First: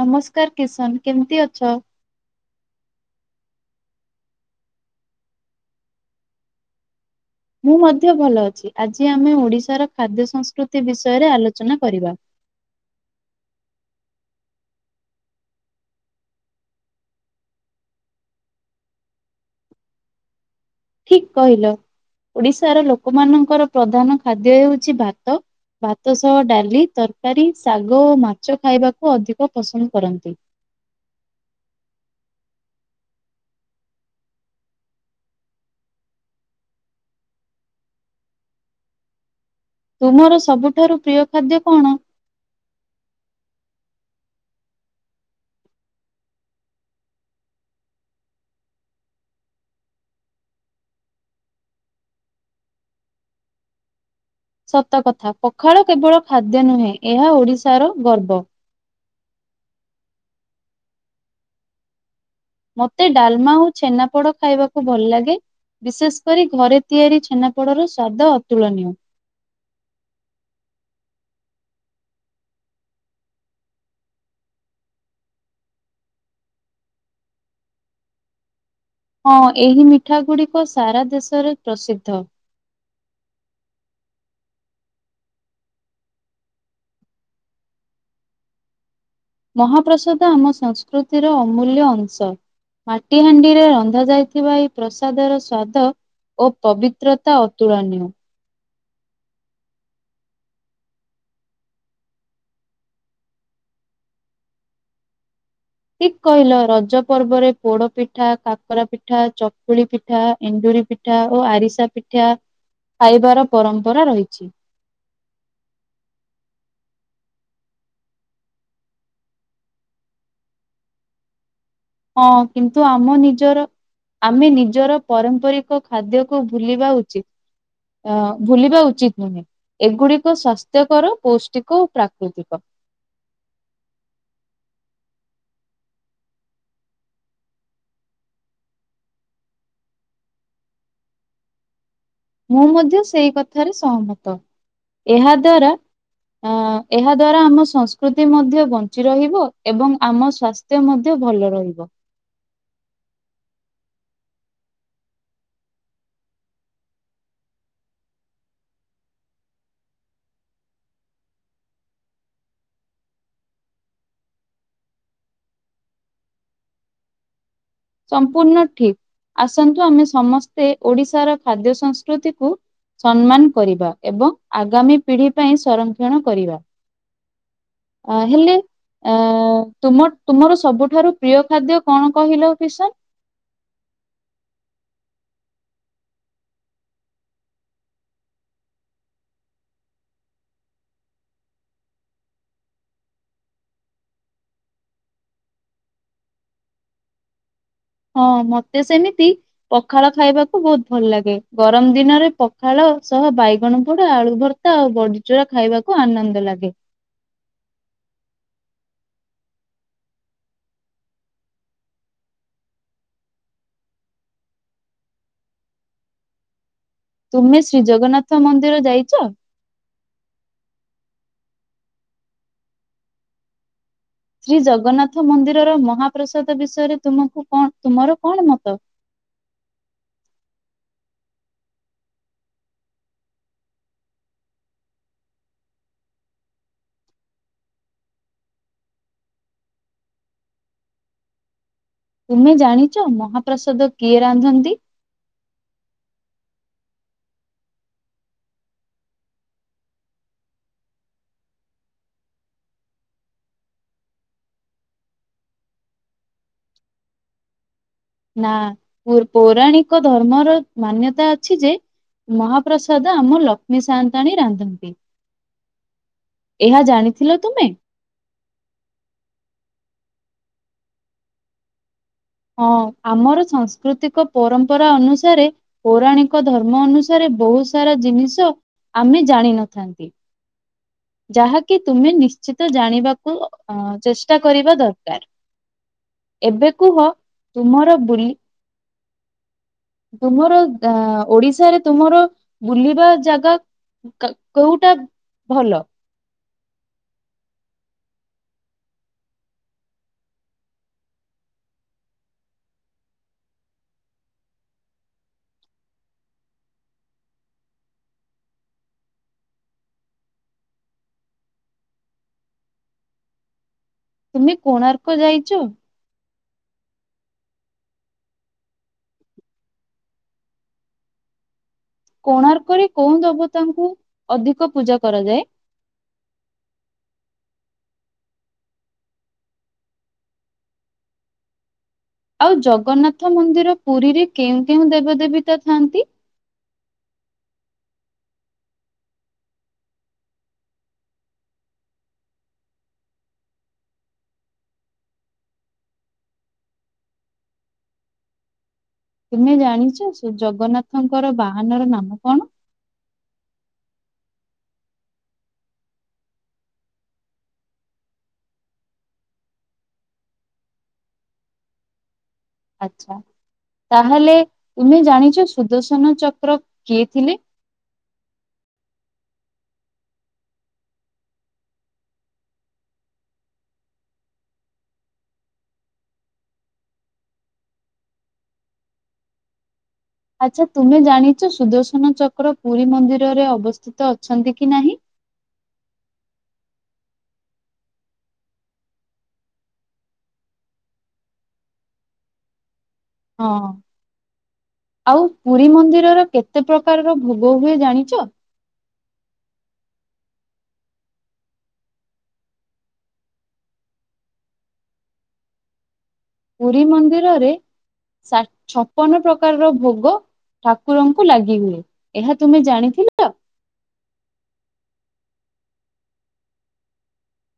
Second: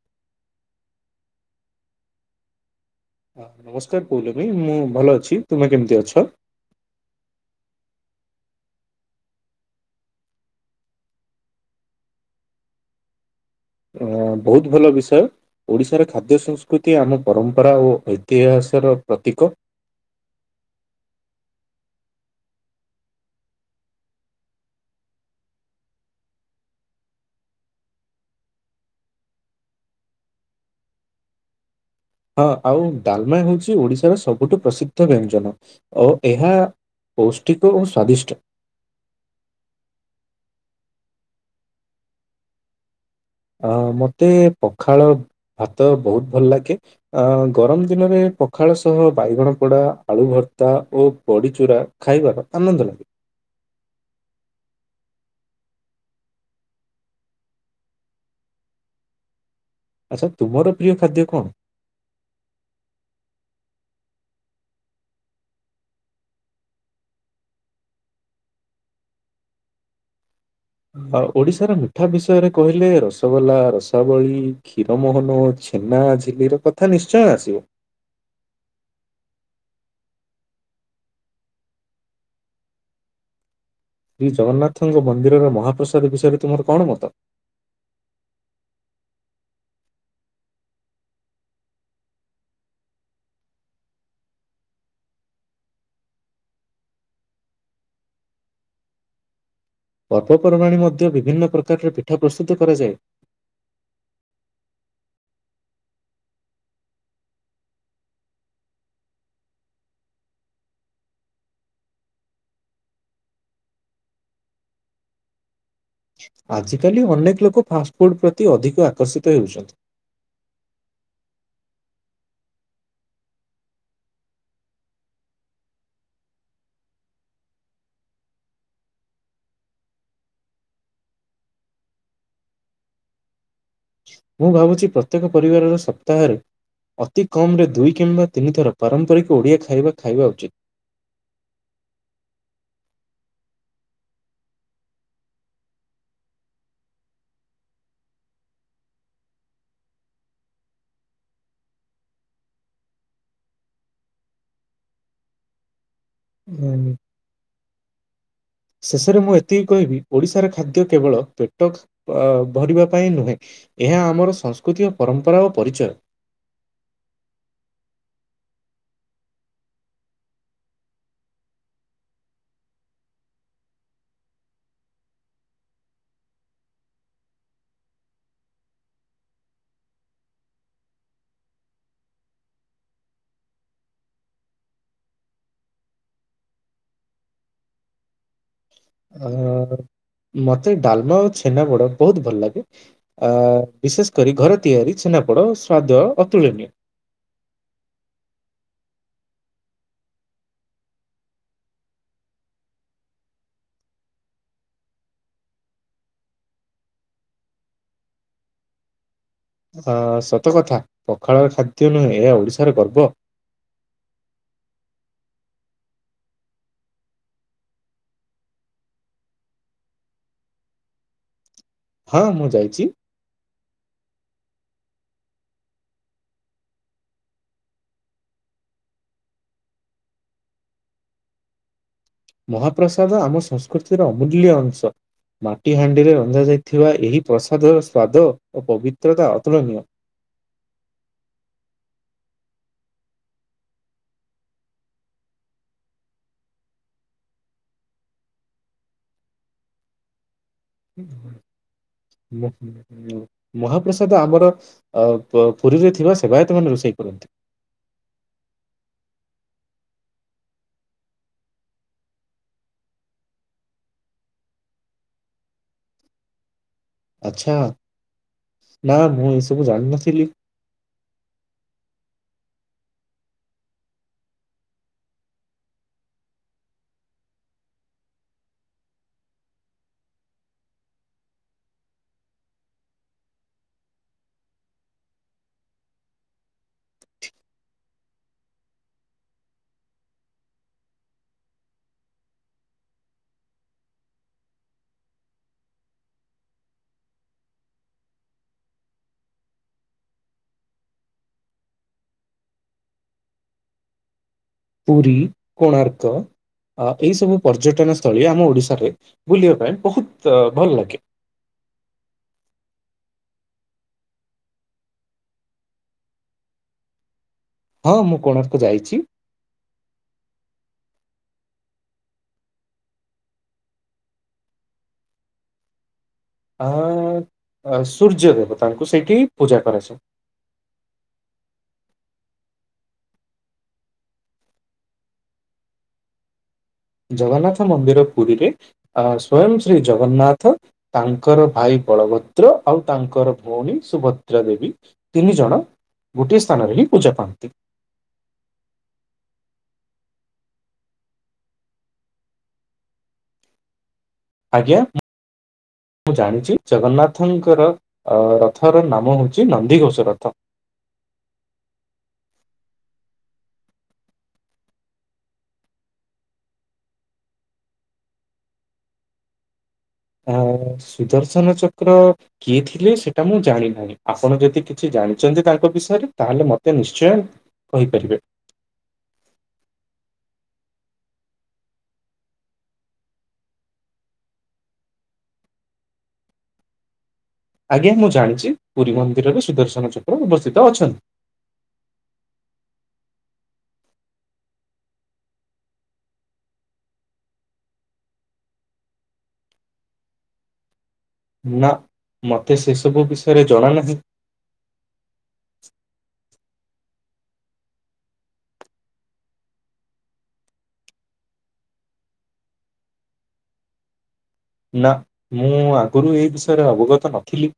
ନମସ୍କାର କିଶନ କେମତି ଅଛ? ହ ନମସ୍କାର ପୌଲମୀ ମୁଁ ଭଲ ଅଛି, ତୁମେ କେମିତି ଅଛ? ମୁଁ ମଧ୍ୟ ଭଲ ଅଛି ଆଜି ଆମେ ଓଡିଶାର ଖାଦ୍ୟ ସଂସ୍କୃତି ବିଷୟରେ ଆଲୋଚନା କରିବା। ଅ ବହୁତ ଭଲ ବିଷୟ। ଓଡ଼ିଶାର ଖାଦ୍ୟ ସଂସ୍କୃତି ଆମ ପରମ୍ପରା ଓ ଐତିହାସର ପ୍ରତୀକ। ଠିକ କହିଲ ଓଡିଶାର ଲୋକମାନଙ୍କର ପ୍ରଧାନ ଖାଦ୍ୟ ହେଉଛି ଭାତ। ଭାତ ସହ ଡାଲି ତରକାରୀ ଶାଗ ଓ ମାଛ ଖାଇବାକୁ ଅଧିକ ପସନ୍ଦ କରନ୍ତି। ହଁ ଆଉ ଡାଲମା ହଉଛି ଓଡିଶାର ସବୁଠୁ ପ୍ରସିଦ୍ଧ ବ୍ୟଞ୍ଜନ ଓ ଏହା ପୌଷ୍ଟିକ ଓ ସ୍ଵାଦିଷ୍ଟ। ତୁମର ସବୁଠାରୁ ପ୍ରିୟ ଖାଦ୍ୟ କଣ? ଅ ମୋତେ ପଖାଳ ଭାତ ବହୁତ ଭଲ ଲାଗେ। ଅ ଗରମ ଦିନରେ ପଖାଳ ସହ ବାଇଗଣ ପୋଡ଼ା, ଆଳୁ ଭର୍ତ୍ତା ଓ ବଡ଼ିଚୁରା ଖାଇବାର ଆନନ୍ଦ ଲାଗେ। ସତକଥା ପଖାଳ କେବଳ ଖାଦ୍ୟ ନୁହେଁ ଏହା ଓଡିଶାର ଗର୍ବ। ଆଚ୍ଛା ତୁମର ପ୍ରିୟ ଖାଦ୍ୟ କଣ? ମୋତେ ଡାଲମା ଆଉ ଛେନାପୋଡ ଖାଇବାକୁ ଭଲ ଲାଗେ। ବିଶେଷ କରି ଘରେ ତିଆରି ଛେନାପୋଡର ସ୍ଵାଦ ଅତୁଳନୀୟ। ଆ, ଓଡିଶାର ମିଠା ବିଷୟରେ କହିଲେ ରସଗୋଲା, ରସାବଳୀ, କ୍ଷୀର ମୋହନ ଛେ ଛେନା ଝିଲିର କଥା ନିଶ୍ଚୟ ଆସିବ। ହଁ ଏହି ମିଠା ଗୁଡିକ ସାରା ଦେଶରେ ପ୍ରସିଦ୍ଧ। ଶ୍ରୀ ଜଗନ୍ନାଥଙ୍କ ମନ୍ଦିରର ମହାପ୍ରସାଦ ବିଷୟରେ ତୁମର କଣ ମତ? ମହାପ୍ରସାଦ ଆମ ସଂସ୍କୃତିର ଅମୂଲ୍ୟ ଅଂଶ। ମାଟି ହାଣ୍ଡିରେ ରନ୍ଧା ଯାଇଥିବା ଏଇ ପ୍ରସାଦର ସ୍ଵାଦ ଓ ପବିତ୍ରତା ଅତୁଳନୀୟ। ପର୍ବପର୍ବାଣୀ ମଧ୍ୟ ବିଭିନ୍ନ ପ୍ରକାରର ପିଠା ପ୍ରସ୍ତୁତ କରାଯାଏ। ଠିକ କହିଲ, ରଜ ପର୍ବରେ ପୋଡ ପିଠା, କାକରା ପିଠା, ଚକୁଳି ପି ଠା ଏଣ୍ଡୁରି ପିଠା ଓ ଆରିସା ପିଠା ଖାଇବାର ପରମ୍ପରା ରହିଛି। ଆଜିକାଲି ଅନେକ ଲୋକ ଫାଷ୍ଟଫୁଡ୍ ପ୍ରତି ଅଧିକ ଆକର୍ଷିତ ହେଉଛନ୍ତି। ହଁ କିନ୍ତୁ ଆମ ନିଜର ଆମେ ନିଜର ପରମ୍ପରିକ ଖାଦ୍ୟକୁ ଭୁଲିବା ଉଚିତ୍। ଅ, ଭୁଲିବା ଉଚିତ ନୁହେଁ। ଏଗୁଡିକ ସ୍ୱାସ୍ଥ୍ୟକର, ପୌଷ୍ଟିକ ଓ ପ୍ରାକୃତିକ। ମୁଁ ଭାବୁଛି ପ୍ରତ୍ୟେକ ପରିବାରର ସପ୍ତାହରେ ଅତି କମ୍ ରେ ଦୁଇ କିମ୍ବା ତିନି ଥର ପାରମ୍ପରିକ ଓଡ଼ିଆ ଖାଇବା ଖାଇବା ଉଚିତ୍। ମୁଁ ମଧ୍ୟ ସେଇ କଥାରେ ସହମତ। ଏହା ଦ୍ଵାରା ଅ, ଏହା ଦ୍ଵାରା ଆମ ସଂସ୍କୃତି ମଧ୍ୟ ବଞ୍ଚି ରହିବ ଏବଂ ଆମ ସ୍ବାସ୍ ସ୍ଥ୍ୟ ମଧ୍ୟ ଭଲ ରହିବ। ଜାନି। ଶେଷରେ ମୁଁ ଏତିକି କହିବି ଓଡିଶାର ଖାଦ୍ୟ କେବଳ ପେଟ ଅ, ଭରିବା ପାଇଁ ନୁହେଁ। ଏହା ଆମର ସଂସ୍କୃତି ଓ ପରମ୍ପରା ଓ ପରିଚୟ। ସମ୍ପୂର୍ଣ ଠିକ, ଆସନ୍ତୁ ଆମେ ସମସ୍ତେ ଓଡିଶାର ଖାଦ୍ୟ ସଂସ୍କୃତି କୁ ସମ୍ମାନ କରିବା ଏବଂ ଆଗାମୀ ପିଢ଼ି ପାଇଁ ସଂରକ୍ଷଣ କରିବା। ଅ, ହେଲେ ଅ, ତୁମ ତୁମର ସବୁଠାରୁ ପ୍ରିୟ ଖାଦ୍ୟ କଣ କହିଲ କିଶନ? ଅ, ମୋତେ ଡାଲମା ଆଉ ଛେନାପୋଡ ବହୁତ ଭଲ ଲାଗେ। ଆ, ବିଶେଷ କରି ଘର ତିଆରି ଛେନାପୋଡ଼ ସ୍ୱାଦ ଅତୁଳନୀୟ। ହଁ ମୋତେ ସେମିତି ପଖାଳ ଖାଇବାକୁ ବହୁତ ଭଲ ଲାଗେ। ଗରମ ଦିନରେ ପଖାଳ ସହ ବାଇଗଣ ପୋଡା, ଆଳୁ ଭର୍ ତା ଆଉ ବଡିଚୁରା ଖାଇବାକୁ ଆନନ୍ଦ ଲାଗେ। ଅ, ସତ କଥା ପଖାଳର ଖାଦ୍ୟ ନୁହେଁ ଏହା ଓଡିଶାର ଗର୍ବ। ତୁମେ ଶ୍ରୀ ଜଗନ୍ନାଥ ମନ୍ଦିର ଯାଇଚ? ହଁ ମୁଁ ଯାଇଛି। ଶ୍ରୀ ଜଗନ୍ନାଥ ମନ୍ଦିରର ମହାପ୍ରସାଦ ବିଷୟରେ ତୁମକୁ କଣ, ତୁମର କଣ ମତ? ମହାପ୍ରସାଦ ଆମ ସଂସ୍କୃତିର ଅମୂଲ୍ୟ ଅଂଶ। ମାଟି ହାଣ୍ଡିରେ ରନ୍ଧାଯାଇଥିବା ଏହି ପ୍ରସାଦର ସ୍ୱାଦ ଓ ପବିତ୍ରତା ଅତୁଳନୀୟ। ତୁମେ ଜାଣିଚ ମହାପ୍ରସାଦ କିଏ ରାନ୍ଧନ୍ତି? [inaudible] [unintelligible] ମହାପ୍ରସାଦ ଆମର ଅ, ପ-ପୁରୀରେ ଥିବା ସେବାୟତ ମାନେ ରୋଷେଇ କରନ୍ତି। ନା ପୁର୍ ପୌରାଣିକ ଧର୍ମର ମାନ୍ୟତା ଅଛି ଯେ ମହାପ୍ରସାଦ ଆମ ଲକ୍ଷ୍ମୀ ସାୟନ୍ତାଣୀ ରାନ୍ଧନ୍ତି। ଏହା ଜାଣି ଆଚ୍ଛା ନା ମୁଁ ଏସବୁ ଜାଣିନଥିଲି। ହଁ ଆମର ସାଂସ୍କୃତିକ ପରମ୍ପରା ଅନୁସାରେ ପୌରାଣିକ ଧର୍ମ ଅନୁସାରେ ବହୁତ ସାରା ଜିନିଷ ଆମେ ଜାଣିନଥାନ୍ତି। ଯାହାକି ତୁମେ ନିଶ୍ଚିତ ଜାଣିବାକୁ ଅ ଚେଷ୍ଟା କରିବା ଦରକାର। ଏବେ କୁହ ତୁମର ବୁଲି ତୁମର ଅ ଓଡିଶାରେ ତୁମର ବୁଲିବା ଜାଗା କା କୋଉଟା ଭଲ? ପୁରୀ କୋଣାର୍କ। ଅ ଏହିଇ ସବୁ ପର୍ଯ୍ୟଟନ ସ୍ଥଳୀ ଆମ ଓଡ଼ିଶାରେ ବୁଲିବା ପାଇଁ ବହୁତ ଭଲ ଲାଗେ। ତୁମେ କୋଣାର୍କ ଯାଇଛ? ହଁ ମୁଁ କୋଣାର୍କ ଯାଇଛି। କୋଣାର୍କରେ କୋଉଁ ଦେବତାଙ୍କୁ ଅଧିକ ପୂଜା କରାଯାଏ? ଆ ସୂର୍ଯ୍ୟ ଦେବତାଙ୍କୁ ସେଇଠି ହିଁ ପୂଜା କରାଯଏ। ଆଉ ଜଗନ୍ନାଥ ମନ୍ଦିର ପୁରୀରେ କେଉଁ କେଉଁ ଦେବ ଦେବୀତା ଥାଆନ୍ତି? ଜଗନ୍ନାଥ ମନ୍ଦିର ପୁରୀରେ ଅ ସ୍ଵୟଂ ଶ୍ରୀ ଜଗନ୍ନାଥ। ତାଙ୍କର ଭାଇ ବଳଭଦ୍ର ଆଉ ତାଙ୍କର ଭଉଣୀ ସୁଭଦ୍ରା ଦେବୀ। ତିନି ଜଣ ଗୋଟିଏ ସ୍ଥାନରେ ହିଁ ପୂଜା ପାଆନ୍ତି। ତୁମେ ଜାଣିଛ ସେ ଜଗନ୍ନାଥଙ୍କର ବାହାନ ର ନାମ କଣ? ଆଜ୍ଞା। ମୁଁ ଜାଣିଛି ଜଗନ୍ନାଥଙ୍କର ରଥର ନାମ ହେଉଛି ନନ୍ଦିଘୋଷ ରଥ। ଆଛା ତାହେଲେ ତୁମେ ଜାଣିଛ ସୁଦର୍ଶନ ଚକ୍ର କିଏ ଥିଲେ? ଆ ସୁଦର୍ଶନ ଚକ୍ର। କିଏ ଥିଲେ ସେଇଟା ମୁଁ ଜାଣିନାହିଁ ଆପଣ ଯଦି କିଛି ଜାଣିଛନ୍ତି ତାଙ୍କ ବିଷୟରେ ତାହେଲେ ମୋତେ ନିଶ୍ଚୟ କହିପାରିବେ। ଆଚ୍ଛା ତୁମେ ଜାଣିଛ ସୁଦର୍ଶନ ଚକ୍ର ପୁରୀ ମନ୍ଦିରରେ ଅବସ୍ଥିତ ଅଛନ୍ତି କି ନାହିଁ? ଆଜ୍ଞା ମୁଁ ଜାଣିଛି ପୁରୀ ମନ୍ଦିରରେ ସୁଦର୍ଶନ ଚକ୍ର ଅବସ୍ଥିତ ଅଛନ୍ତି। ହଁ। ଆଉ ପୁରୀ ମନ୍ଦିରର କେତେ ପ୍ରକାର ର ଭୋଗ ହୁଏ ଜାଣିଛ? ନା ମତେ ସେ ସବୁ ବିଷୟରେ ଜଣା ନାହିଁ। ପୁରୀ ମନ୍ଦିରରେ ଷ ଛପନ ପ୍ରକାରର ଭୋଗ ଠାକୁରଙ୍କୁ ଲାଗି ହୁଏ ଏହା ତୁମେ ଜାଣିଥିଲ? ନା ମୁଁ ଆଗରୁ ଏଇ ବିଷୟରେ ଅବଗତ ନଥିଲି।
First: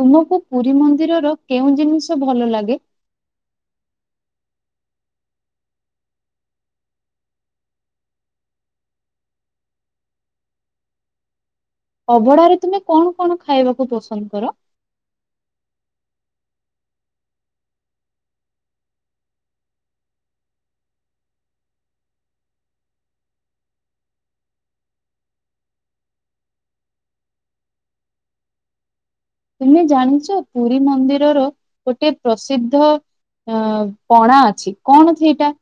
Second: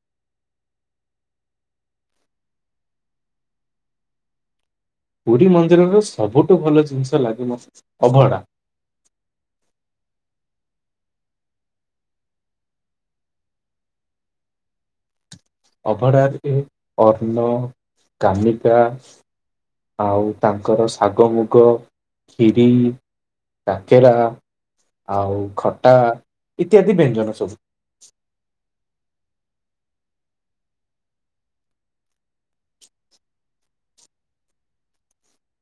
ତୁମକୁ ପୁରୀ ମନ୍ଦିରର କେଉଁ ଜିନିଷ ଭଲ ଲାଗେ? ପୁରୀ ମନ୍ଦିରର ସବୁଠୁ ଭଲ ଜିନିଷ ଲାଗେ ମତେ ଅଭଢା। ଅଭଡାରେ ତୁମେ କଣ କଣ ଖାଇବାକୁ ପସନ୍ଦ କର? ଅଭଢାରେ ଅନ୍ନ କାମିକା। ଆଉ ତାଙ୍କର ଶାଗ ମୁଗ ଖିରି। କାକେରା ଆଉ ଖଟା ଇତ୍ୟାଦି ବ୍ୟଞ୍ଜନ ସବୁ। ତୁମେ ଜାଣିଛ ପୁରୀ ମନ୍ଦିରର ଗୋଟେ ପ୍ରସିଦ୍ଧ ଅ ପଣା ଅଛି କଣ ଅଛି ଏଇଟା?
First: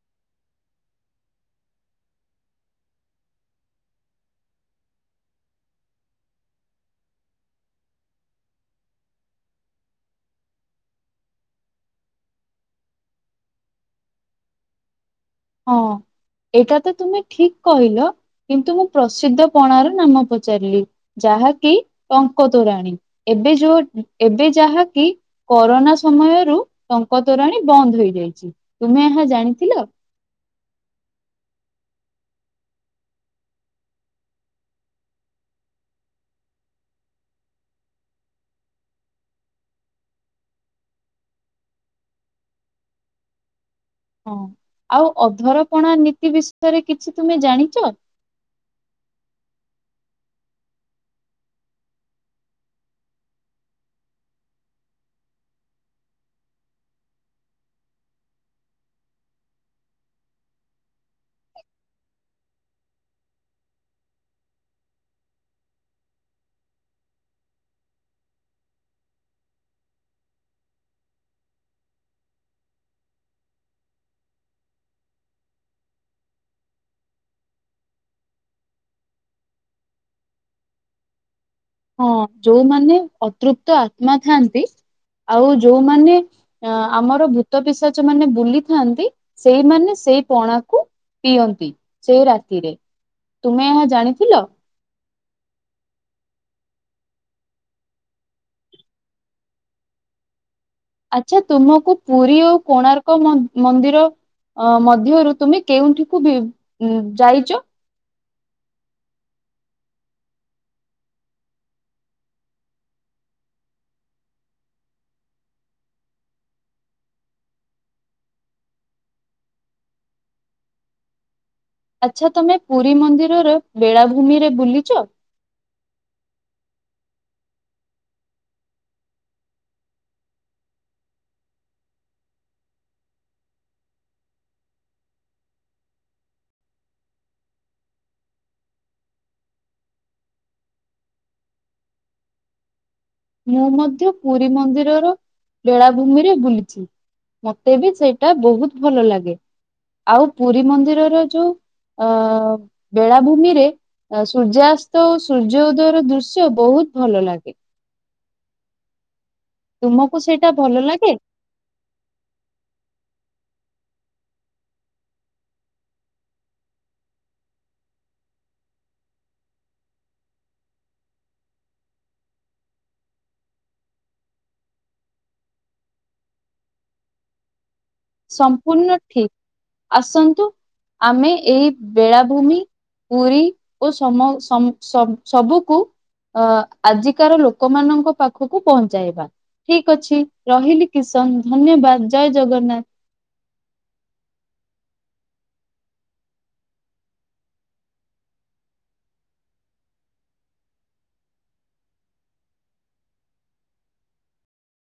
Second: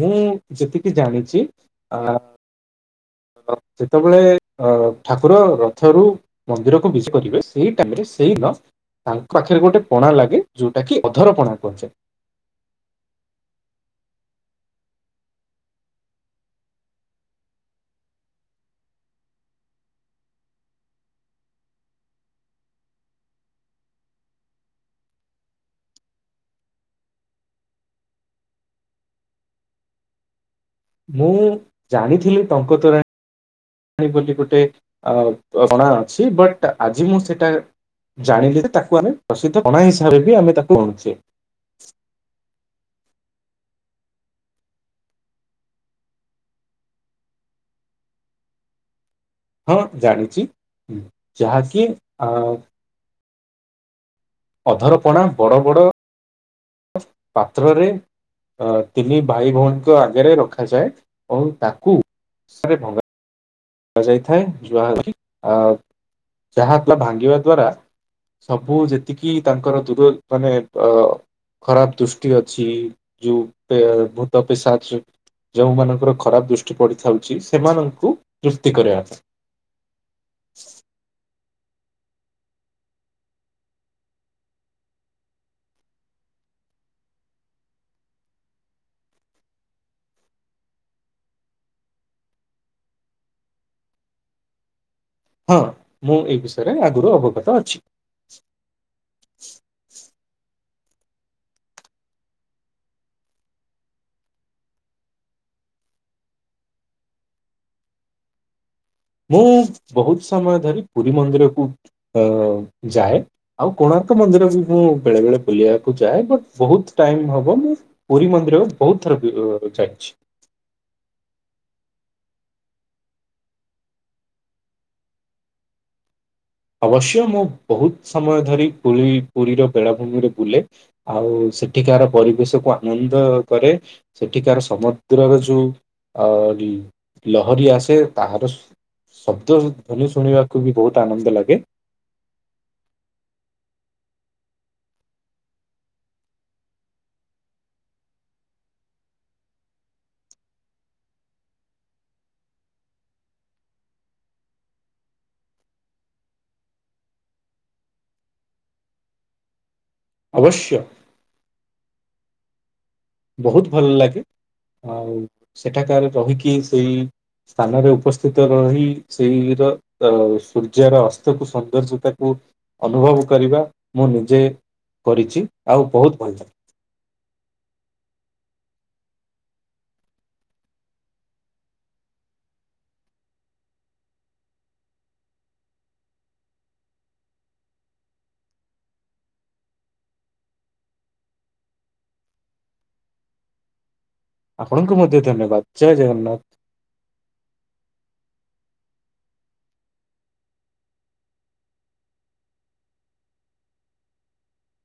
ମୁଁ ଯେତିକି ଜାଣିଛି ଅ ସେତେବେଳେ ଅ ଠାକୁର ରଥରୁ ମନ୍ଦିରକୁ ବିଜେ କରିବେ ସେଇ ଟାଇମରେ ସେଇ ଲ ତାଙ୍କ ପାଖରେ ଗୋଟେ ପଣା ଲାଗେ ଯୋଉଟା କି ଅଧର ପଣା କୁହଯାଏ। ହଁ। ଏଇଟା ତ ତୁମେ ଠିକ କହିଲ କିନ୍ତୁ ମୁଁ ପ୍ରସିଦ୍ଧ ପଣାର ନାମ ପଚାରିଲି। ଯାହାକି ଟଙ୍କତୋରାଣୀ ଏବେ ଯୋଉ ଏବେ ଯାହାକି କରୋନା ସମୟରୁ ଟଙ୍କ ତୋରାଣୀ ବନ୍ଦ ହେଇଯାଇଛି। ତୁମେ ଏହା ଜାଣିଥିଲ? ମୁଁ ଜାଣିଥିଲି ଟଙ୍କ ତୋରାଣୀ ବୋଲି ଗୋଟେ ଅ ପଣା ଅଛି ବଟ୍ ଆଜି ମୁଁ ସେଟା ଜାଣିଲି ଯେ ତାକୁ ଆମେ ପ୍ରସିଦ୍ଧ ପଣା ହିସାବରେ ବି ଆମେ ତାକୁ ଗଣୁଛେ। ହଁ ଆଉ ଅଧରପଣା ନୀତି ବିଷୟରେ କିଛି ତୁମେ ଜାଣିଛ? ହଁ ଜାଣିଛି ଯାହାକି ଅ ଅଧରପଣା ବଡ ବଡ ପାତ୍ରରେ ଅ ତିନି ଭାଇ ଭଉଣୀଙ୍କ ଆଗରେ ରଖାଯାଏ ଓ ତାକୁ ଭଙ୍ଗା ଯାଇଥାଏ ଯାହା କି ଆ ଯାହା ଭାଙ୍ଗିବା ଦ୍ଵାରା ସବୁ ଯେତିକି ତାଙ୍କର ଦୂର ମାନେ ଅ ଖରାପ ଦୃଷ୍ଟି ଅଛି ଯୋଉ ପେ ଭୂତ ପିସାଚ ଯେଉଁମାନଙ୍କର ଖରାପ ଦୃଷ୍ଟି ପଡିଥାଉଛି ସେମାନଙ୍କୁ ତୃପ୍ତି କରିବା ପାଇଁ। ହଁ ଯୋଉମାନେ ଅତୃପ୍ତ ଆତ୍ମା ଥାଆନ୍ତି ଆଉ ଯୋଉମାନେ ଅ ଆମର ଭୂତ ପିଶାଚ ମାନେ ବୁଲିଥାନ୍ତି ସେଇମାନେ ସେଇ ପଣାକୁ ପିଅନ୍ତି ସେଇ ରାତିରେ, ତୁମେ ଏହା ଜାଣିଥିଲ? ହଁ ମୁଁ ଏଇ ବିଷୟରେ ଆଗରୁ ଅବଗତ ଅଛି। ଆଚ୍ଛା ତୁମକୁ ପୁରୀ ଆଉ କୋଣାର୍କ ମ ମନ୍ଦିର ଅ ମଧ୍ୟରୁ ତୁମେ କେଉଁଠିକୁ ବି ଉଁ ଯାଇଛ? ମୁଁ ବହୁତ ସମୟ ଧରି ପୁରୀ ମନ୍ଦିରକୁ ଅ ଯାଏ। ଆଉ କୋଣାର୍କ ମନ୍ଦିର ବି ମୁଁ ବେଳେ ବେଳେ ବୁଲିବାକୁ ଯାଏ ବଟ୍ ବହୁତ ଟାଇମ୍ ହବ ମୁଁ ପୁରୀ ମନ୍ଦିର ବହୁତ ଥର ବୁଲିବାକୁ ଯାଇଛି। ଆଚ୍ଛା ତମେ ପୁରୀ ମନ୍ଦିରର ବେଳାଭୂମି ରେ ବୁଲିଚ? ଅବଶ୍ୟ ମୁଁ ବହୁତ ସମୟ ଧରି ପୁରୀ ପୁରୀର ବେଳାଭୂମିରେ ବୁଲେ। ଆଉ ସେଠିକାର ପରିବେଶ କୁ ଆନନ୍ଦ କରେ। ସେଠିକାର ସମୁଦ୍ରର ଯୋଉ ଅ ଲହରୀ ଆସେ ତାହାର ଶବ୍ଦ ଧ୍ୱନି ଶୁଣିବାକୁ ବି ବହୁତ ଆନନ୍ଦ ଲାଗେ। ମୁଁ ମଧ୍ୟ ପୁରୀ ମନ୍ଦିରର ବେଳାଭୂମିରେ ବୁଲିଛି। ମତେ ବି ସେଇଟା ବହୁତ ଭଲ ଲାଗେ ଆଉ ପୁରୀ ମନ୍ଦିରର ଯୋଉ ଅ ବେଳାଭୂମିରେ ଆ ସୂର୍ଯ୍ୟାସ୍ତ ଓ ସୂର୍ଯ୍ୟ ଉଦୟର ଦୃଶ୍ୟ ବହୁତ ଭଲ ଲାଗେ। ତୁମକୁ ସେଇଟା ଅବଶ୍ୟ ଭଲ ଲାଗେ? ବହୁତ ଭଲ ଲାଗେ ଆଉ ସେଠାକାର ରହିକି ସେଇ ସ୍ଥାନରେ ଉପସ୍ଥିତ ରହି ସେଇର ଅ ସୂର୍ଯ୍ୟର ଅସ୍ତକୁ ସୌନ୍ଦର୍ଯ୍ୟତାକୁ ଅନୁଭବ କରିବା ମୁଁ ନିଜେ କରିଛି ଆଉ ବହୁତ ଭଲ ଲାଗେ। ସମ୍ପୂର୍ଣ୍ଣ ଠିକ୍ ଆସନ୍ତୁ ଆମେ ଏଇ ବେଳାଭୂମି ପୁରୀ ଓ ସମ ସମ ସ ସବୁକୁ ଅ ଆଜିକାର ଲୋକମାନଙ୍କ ପାଖକୁ ପହଞ୍ଚାଇବା ଠିକ୍ ଅଛି ରହିଲି କିଶନ୍ ଧନ୍ୟବାଦ ଜୟ ଜଗନ୍ନାଥ। ଆପଣଙ୍କୁ ମଧ୍ୟ ଧନ୍ୟବାଦ ଜୟ ଜଗନ୍ନାଥ।